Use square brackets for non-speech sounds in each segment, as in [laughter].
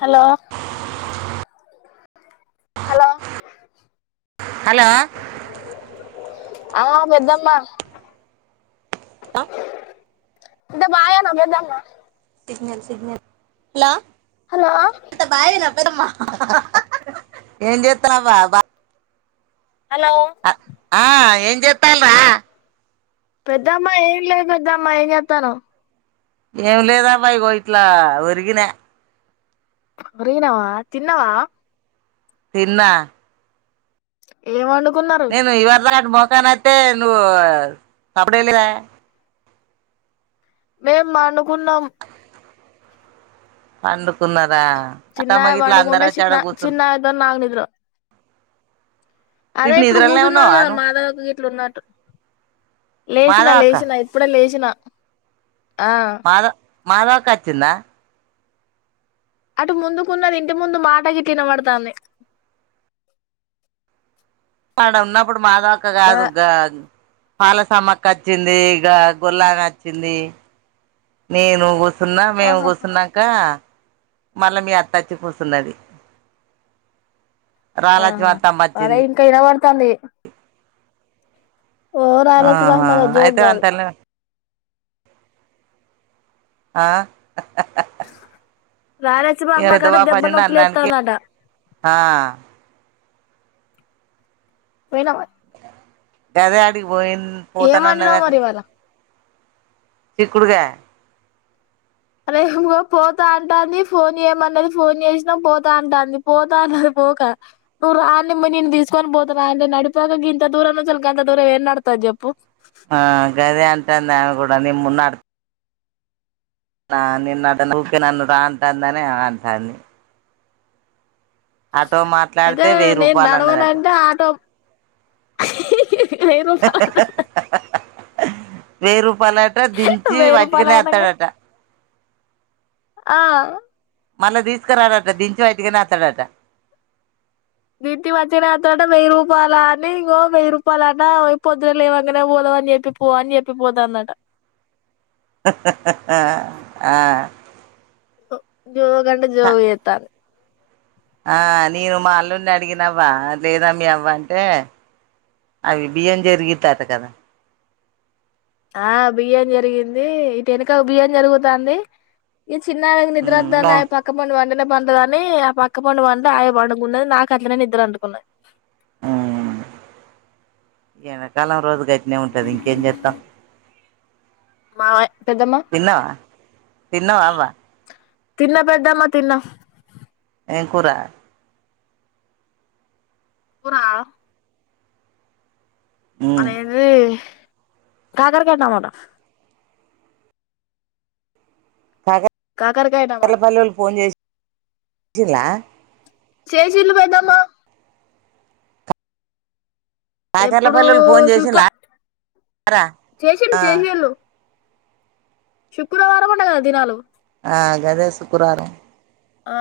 Hello hello hello ఆవో పెద్దమ్మా ఇదొ బాయెన పెద్దన్న సిగ్నల్ సిగ్నల్ హలో బాయేనా ఏం చేత్తనా బా హలో ఆ ఏం చెత్తాల్ రా పెద్దమ్మా ఏం లేదు పెద్దమ్మా ఏం చేత్తనవ్. ఏం లేదంవ ఇగో ఇట్లా ఒరిగిన. ఒరినావా తిన్నవా. తిన్న. ఏం వండు నేను ఇవర్రా మోకానతే నువ్వు, సబడలిర మేం మనుకున్నం. పండ్ కున్నారా, అత్తమ చిన్నాయ గిట్ల అందరొచ్చి ఆడ గుసున్ రు అదే ఇప్పుడు నిద్రలనే గుసున్నరు ఉన్నావా కదా నువ్వు మాధవ కి ఇట్లున్నట్టు. లేచినా మాధవ లేచినా ఇప్పుడే లేచిన. ఆ మాధవ మాధవ అక్క వచ్చిందా అటు ముందుకున్నది ఇంటి ముందు మాటకి తినబడతాంది ఆడ ఉన్నప్పుడు మాదవ అక్క బా కాదు గా పాలసమ్మక్క వచ్చింది ఇక గొల్లా వచ్చింది నేను కూ కూసున్నక మేము ఆహా కూర్చున్నాక మళ్ళా మీ అత్తచ్చి కూసున్నది ఆహా అదేఏ ఇంకా వినవడత దాలి ప పి. ఓ రాయలసీమ ఆహా మహమ్మద్ జోక్ అయితే కాదు అంతలోనే ఆ హా హా రాలేచ్చి బా అమ్మ కడ దెబ్బ నొప్పిలు అన్నానికి లేస్తదాట ఆ పోయినావా గదే అడిగితే పోయి పోతాన ఏమన్నావ్ అన్నదా మరి ఇవాళ చికుడికాయ అదే ఇంకో పోతా అంటాంది ఫోన్ ఏమన్నది ఫోన్ చేసినా పోతా అంటాంది పోతా అన్నది పోక నువ్వు రానిమ్మ నేను తీసుకొని పోతాను రా నడిపోక ఇంత దూరం నుంచి వాళ్ళకి అంత దూరం ఏం నడతంది చెప్పు ఆ గదే అంటాది కూడా నిము నడు నిన్న నిన్న ఊక నన్ను రా అంటాది అని ఆ అంటంది అయితే మాట్లాడితే వెయ్యి నేను రూపాయలు అన్నదట నడవనంటే ఆటో హి హి లేదు వేరు పలాటా దించి వెయ్యి రూపాయలు వాట్కనే అనంగా వత్తాడట ఆ మళ్ళా తీసుకురాడట దించి బయటికినే వస్తాడట దీటి మధ్యనేత్రంట వెయ్యి రూపాయ అని ఇంకో వెయ్యి రూపాయల అంట పొద్దున లేవకనే పోదావ అని చెప్పి పో అని చెప్పిపోదుా అన్నట ఆ ఆ జో కంట జోవ ఏతాను ఆ నేను మా అల్లుండి అడిగినవవా లేదమ్మ అవ్వ అంటే అవి బియ్యం జరిగుతట కదా ఆ బియ్యం జరిగింది ఇటు వెనక బియ్యం జరుగుతుంది ఈది చిన్నా నిద్ర ద పక్కం పడువా న్న పండుగ కాని ఆ పక్క పండు పండు ఆ పండుగ ఉన్నది నాకు అట్ ననే నిద్దరు అంటుకున్నది ఎకాలం రజదు కై ఏటనే ఉంటది ఇంకేం చేస్తా. మామయ్య పెద్దమ్మ తిన్నవా తిన్నవా అవా తిన్న పెద్దామా తిన్న ఎంకురా కూర ఆ అనేధి కాకర్ గడ అనమట కాగే కాకరకాయ టమాటా కార్లపల్లెలు ఫోన్ చేసిలా. చేసిలు పెద్దమ్మ కాకర్లపల్లివళ్లు ఫోన్ చేసి లా. చేసర్లు చేసేరైలు శుక్రవారం అంట కదా దినాలు. ఆ గదే శుక్రవారం ఆ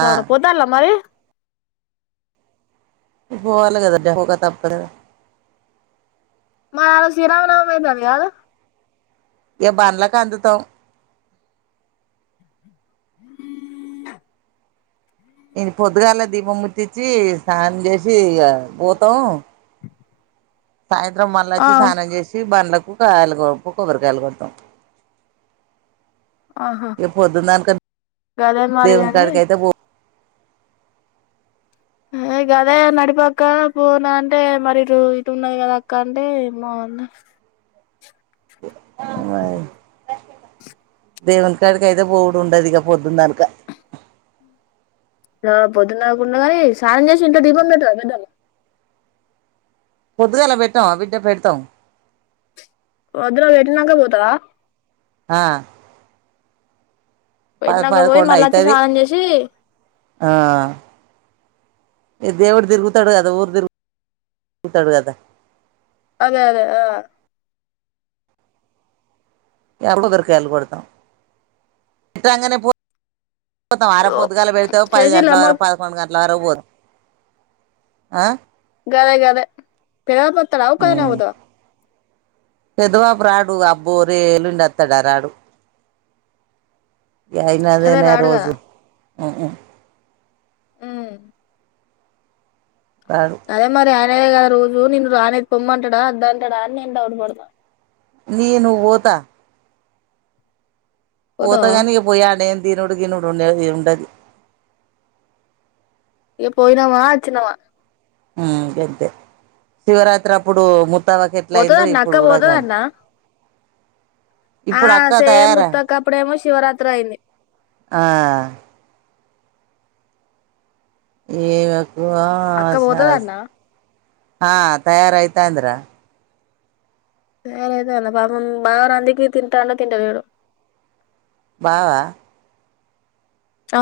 ఆ పోతల మరి పోలాగాదడహగా తాప్పదుగా ఆ ఆరోజు శ్రీరామానవమి అయితుాది కదు ఏ బండ్లకు అందుతాం ఇ పొద్దుగాలా దీపం ముట్టించిి స్నానం చేసి ఇగా పోతాం సాయంత్రం ఆ మళ్ళాచ్చి స్నానం చేసి బండ్లకు ఇంకా అయలు పక్క పరుకాయలు కొడత్తం ఆహా ఏ పొద్దుందక గదే మరి అని దేవునికాడి అయితే పో కదే నడిపక్క పోనా అంటే మరి ఇటు ఇటు ఉన్నాది కదా అక్క అంటే మోనా అ దేవున్కాడికియితే బోవుడు ఉండదు ఇక పొద్దుందనుక ఆ పొద్దున్నకున్న కానీ స్నానం చేసి ఇంట్లో దీపంపేటద పెదమ్. కొద్గాల పెట్టాంమా బిడ్డ పెడతాం. పొద్దున్న పేటీనంకె పోతారా. ఆా యినాక పోయి మళ్ళాచ్చి అయితది స్నానం చేసి! ఇ దేవుడు తిరుగుతాడు కదా ఊరు తిరుగుతాడు కదా. అదే అదే ఆ ఏర్లులోదొరికేయళ కొడుత ఇట అ బాగానే పో కొొత్తం వారం పొద్దుగాలు పెడతేావు పది గంటల చేసిల్లా అమ్మ వర పదకొండు గంటలు. లారవర్ ఆ గదే గదే పెర పోతార అవు ఒక కదనీవే పోతావా. ఎదువా బ్రాడు ఆ పోనీ ఎల్లుండి వత్తడ రాడు అదే గైనదేన రాడు కదా రోజు హు హు హుమ్ రాడు అదే మరి ఆ అ కదా రోజు నిన్ను రానేకి పొమ్మంటడా అద్దంటడ అని నేను డౌట్ పడతా నేను బోత పోత పోతవా గాని ఆడ పోయి తినుడు గినుడు ఉండదు ఏం ఉండదు ఏ పోయినామా వచ్చినమా హుమ్ గంతే శివరాత్రి అప్పుడు ము పోతదట్న అక్క పోతాదట్నా ఆ ఇప్పుడు అక్క సేమ్ తయారా ఉత్తకప్పుడేమో శివరాత్రి అయింది ఆ ఏ గ అక్క పోతదన్న ఆ తయారయితాంది రా మేమైతే వాల పాపన్ మనవరాలికి తింటన్ అంటే తింటన్ ఎవరో బావా ఆ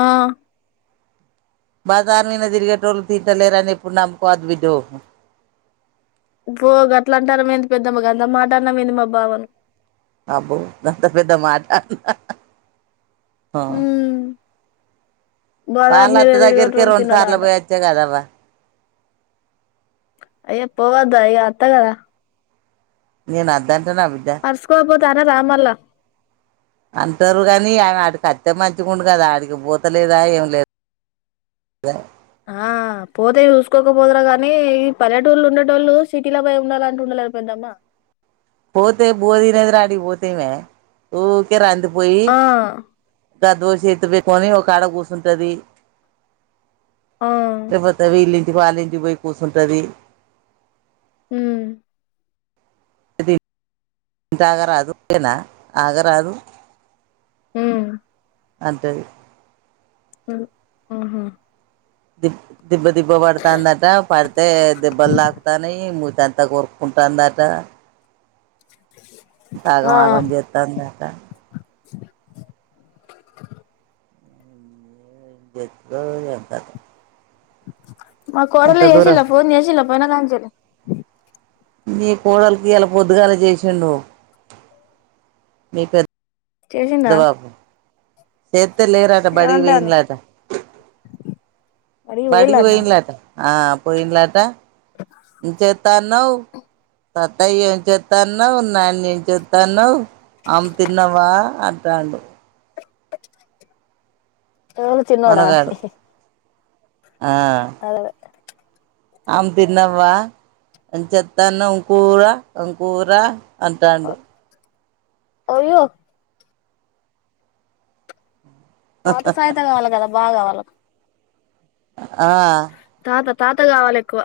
బాజార్ మీనా తిరిగేటోళు తింటలేరని ఎప్పుడు నమ్మకోవదు బిడ్డో ఇప్పు గట్ల అంటన్న వెంది పెద్దమ్మ గంత మాట అన్నావ్ ఏంది మా బావని అబ్బో గంత పెద్ద మాట ఆ బజార్ వాళ మీద అత్త దగ్గరికే తిరిగేటోడు రొండు సార్లు తిన్నడాట పోయోతివి కద వా అయ్ పోవద ఇగా అత్తగద నేను అద్దన్ టనా బిడ్డ అరుసుకోకపోతే అనరా మల్లా అంటారు గాని ఆయన అతికొత్తే మంచిగుండు కదా ఆడికి పోతలేదా ఏం లేదు ఆ పోతే చూసుకోకపోదురుగానీ ఈ పల్లెటూళ్లో ఉండేటోల్లు సిటీలో పోయి ఉండాలంటుండ లేరు పెద్దమ్మ పోతే బోది లేరా అటిక్ పోతేమీ ఊర్కే ర ఆ ఆ దోశ ఎత్తు పెకొని ఒక ఆడ కుసుంటది ఆ తపోతవ ఇల్లి వాళ్ళింటి పోయి కూసుంటది హుమ్ తాగా రాదు పిలా ఆగ రాదు ఉమ్ అదన్ అ ఆహా ద దిబ్బ దిబ్బ పడుతాందట పడితే దబ్బలు తాకుతాని ము ఎంత కోరుకుంటుందట తాగం ఆ ఆగం జతాందకా ఎంత మా దూరం కరలేసా ఫోన్ అసినా [inaudible] నీ కోడలకి ఇలా పొద్దుగాల చేసిండు మీకు చేసిండ స త్త లే రాత బడికి పోయిందట అడిగి బడికి పోయిలన్న పోయినలాటా ఆ పోయిలాట చె చెస్తాన్నావు తత్తయ్య ఏం చెస్తాన్నావు నాన్న ఏం చెస్తాన్నావు అమ్ము తిన్నావా అంటాడు వెళ త నోడా మనగాడు ఆ అదే ఆమ్ తిన్నవా అ చెత్తానుంకూర అంకూర అంటాండు అయ్యో తాత సాయతంగా అలాగద బాగా వాళ్ళకు ఆ తాత తాత కావాలి ఎక్కువ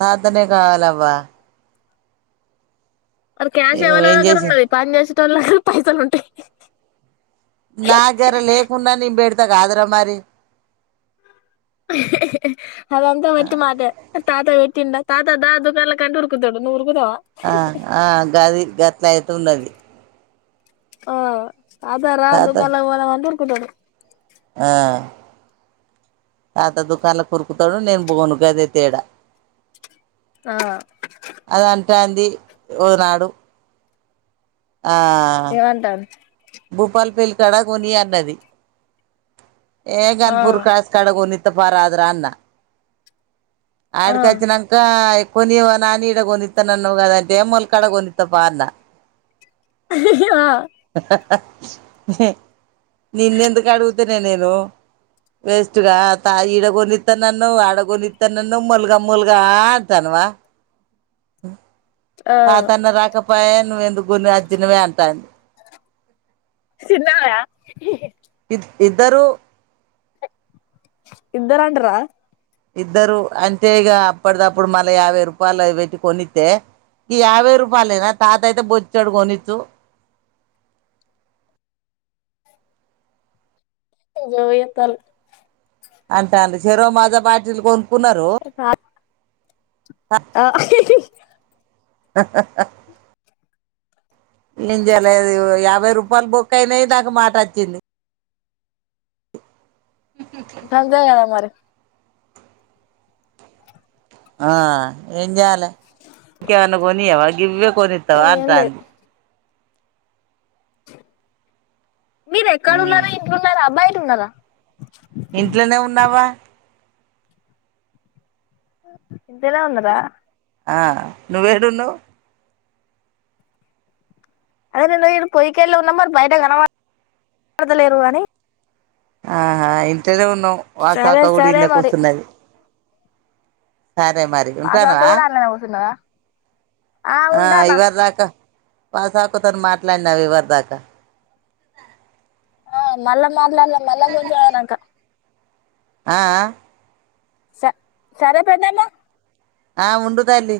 తాతని కావాలవ్వ అది క్యాష్ నేను ఎవళ్ళూ ఏం దగ్గర చేసిన ఉన్నది పంచేసి లలు పైసలు ఉంటా నా దగ్గర లేకున్న నిం బేడ అంత కాదుర మరి అదంతా వొత్తి మాట తాతా వట్టింట తాతా దా దగాలా కంూరుకుాడుూరు ఆ ఆ గది గట్లయితున్నది. ఆ అద రా తాత దుకాన్లకీ పోదాం అంటే కుడడు. ఆ తాత దుకాన్లోకి ఉరుకుతాడు నేను బోను గదే తేడా ఆ అది అంటాంది. ఒకనాడు ఆ ఏమంటాను భూపాల్ పేల్కాడ కొనియన్నది. ఏ గ ఆ అన్పూర్ కాస్ కడాగోని త పారదరాన్న ఆ ఆడికి వచ్చినంక కొనివ నా ఈడగనిత్త నన్నవ్ గదంటే ఎమల్ కాడకొనిత్తాప అన్న ఆ నిన్నెందుకు అడుగుతేనే నేను వేస్ట్గా త ఇడగనిస్తా నన్నవ్ ఆడగోని తన్నావ్ ముల్గా ముల్గా ఆంటన్వా ఉ ఆ తాతాన్న రాకపో పాయె నువ్వు ఎందుకు కొన్నియ్యవ్ అచ్చినవేయాంటాంది. చిన్నాయ ఇది ఇద్దరు ఇద్దరండరా ఇద్దరు అంటే ఇగ అప్పటిదప్పుడు మళ్ళా యాభై రూపాయలు అది పెట్టి కొనిత్తే ఈ యాభై రూపాయలయినా తాత అయితే బొచ్చడు కొనిచ్చు. జోయితల్ అంటాండ్రి చెరో మాజా బాటిల్ కొని కున్నరు ఆ [unintelligible] అ అ అ ఏం చేయాలది యాభై రూపాయలు బొక్కయినాయి. నాక్ మాటచ్చంది. అంతే కదా మరి ఆ ఏం చేయాలి ఇంకా ఏం అన్న కొనియ్యవ ఇవ్వ కోనిత్తవా ఏం లేదు అంటంది. మీరు ఉమ్ ఎక్కడున్నారు ఇంట్లన్నారా బయట ఉన్నారా ఇంట్లోనే ఉన్నావా ఇంట్లనే ఉన్నారా ఆ నువ్వేడు ఉన్నావ్ అదే నేను పొయకేళ్ళు ఉన్నా మరి బయట కనబడతలేరు. అని ఆహా ఇంట్లనే ఉన్ సరే వాసాక్క కూడ సరే ఇన్నే మరి కూర్స్తున్నది. సరే మరి ఆ తాత ఉంటానవా కూడా అన్లనే కూసున్నదా ఆ ఉంటానా ఇవరి దాకా వాసక్కతోటి మాట్లాడినవ్ ఇవ్వరదాకా న మళ్ళా మీ మళ్ళా మాట్లాడదాం మళ్ళా కొంచం అయినాక ఆ ఆ స సరే పెద్దమ్మ ఆ ఉండు తల్లీ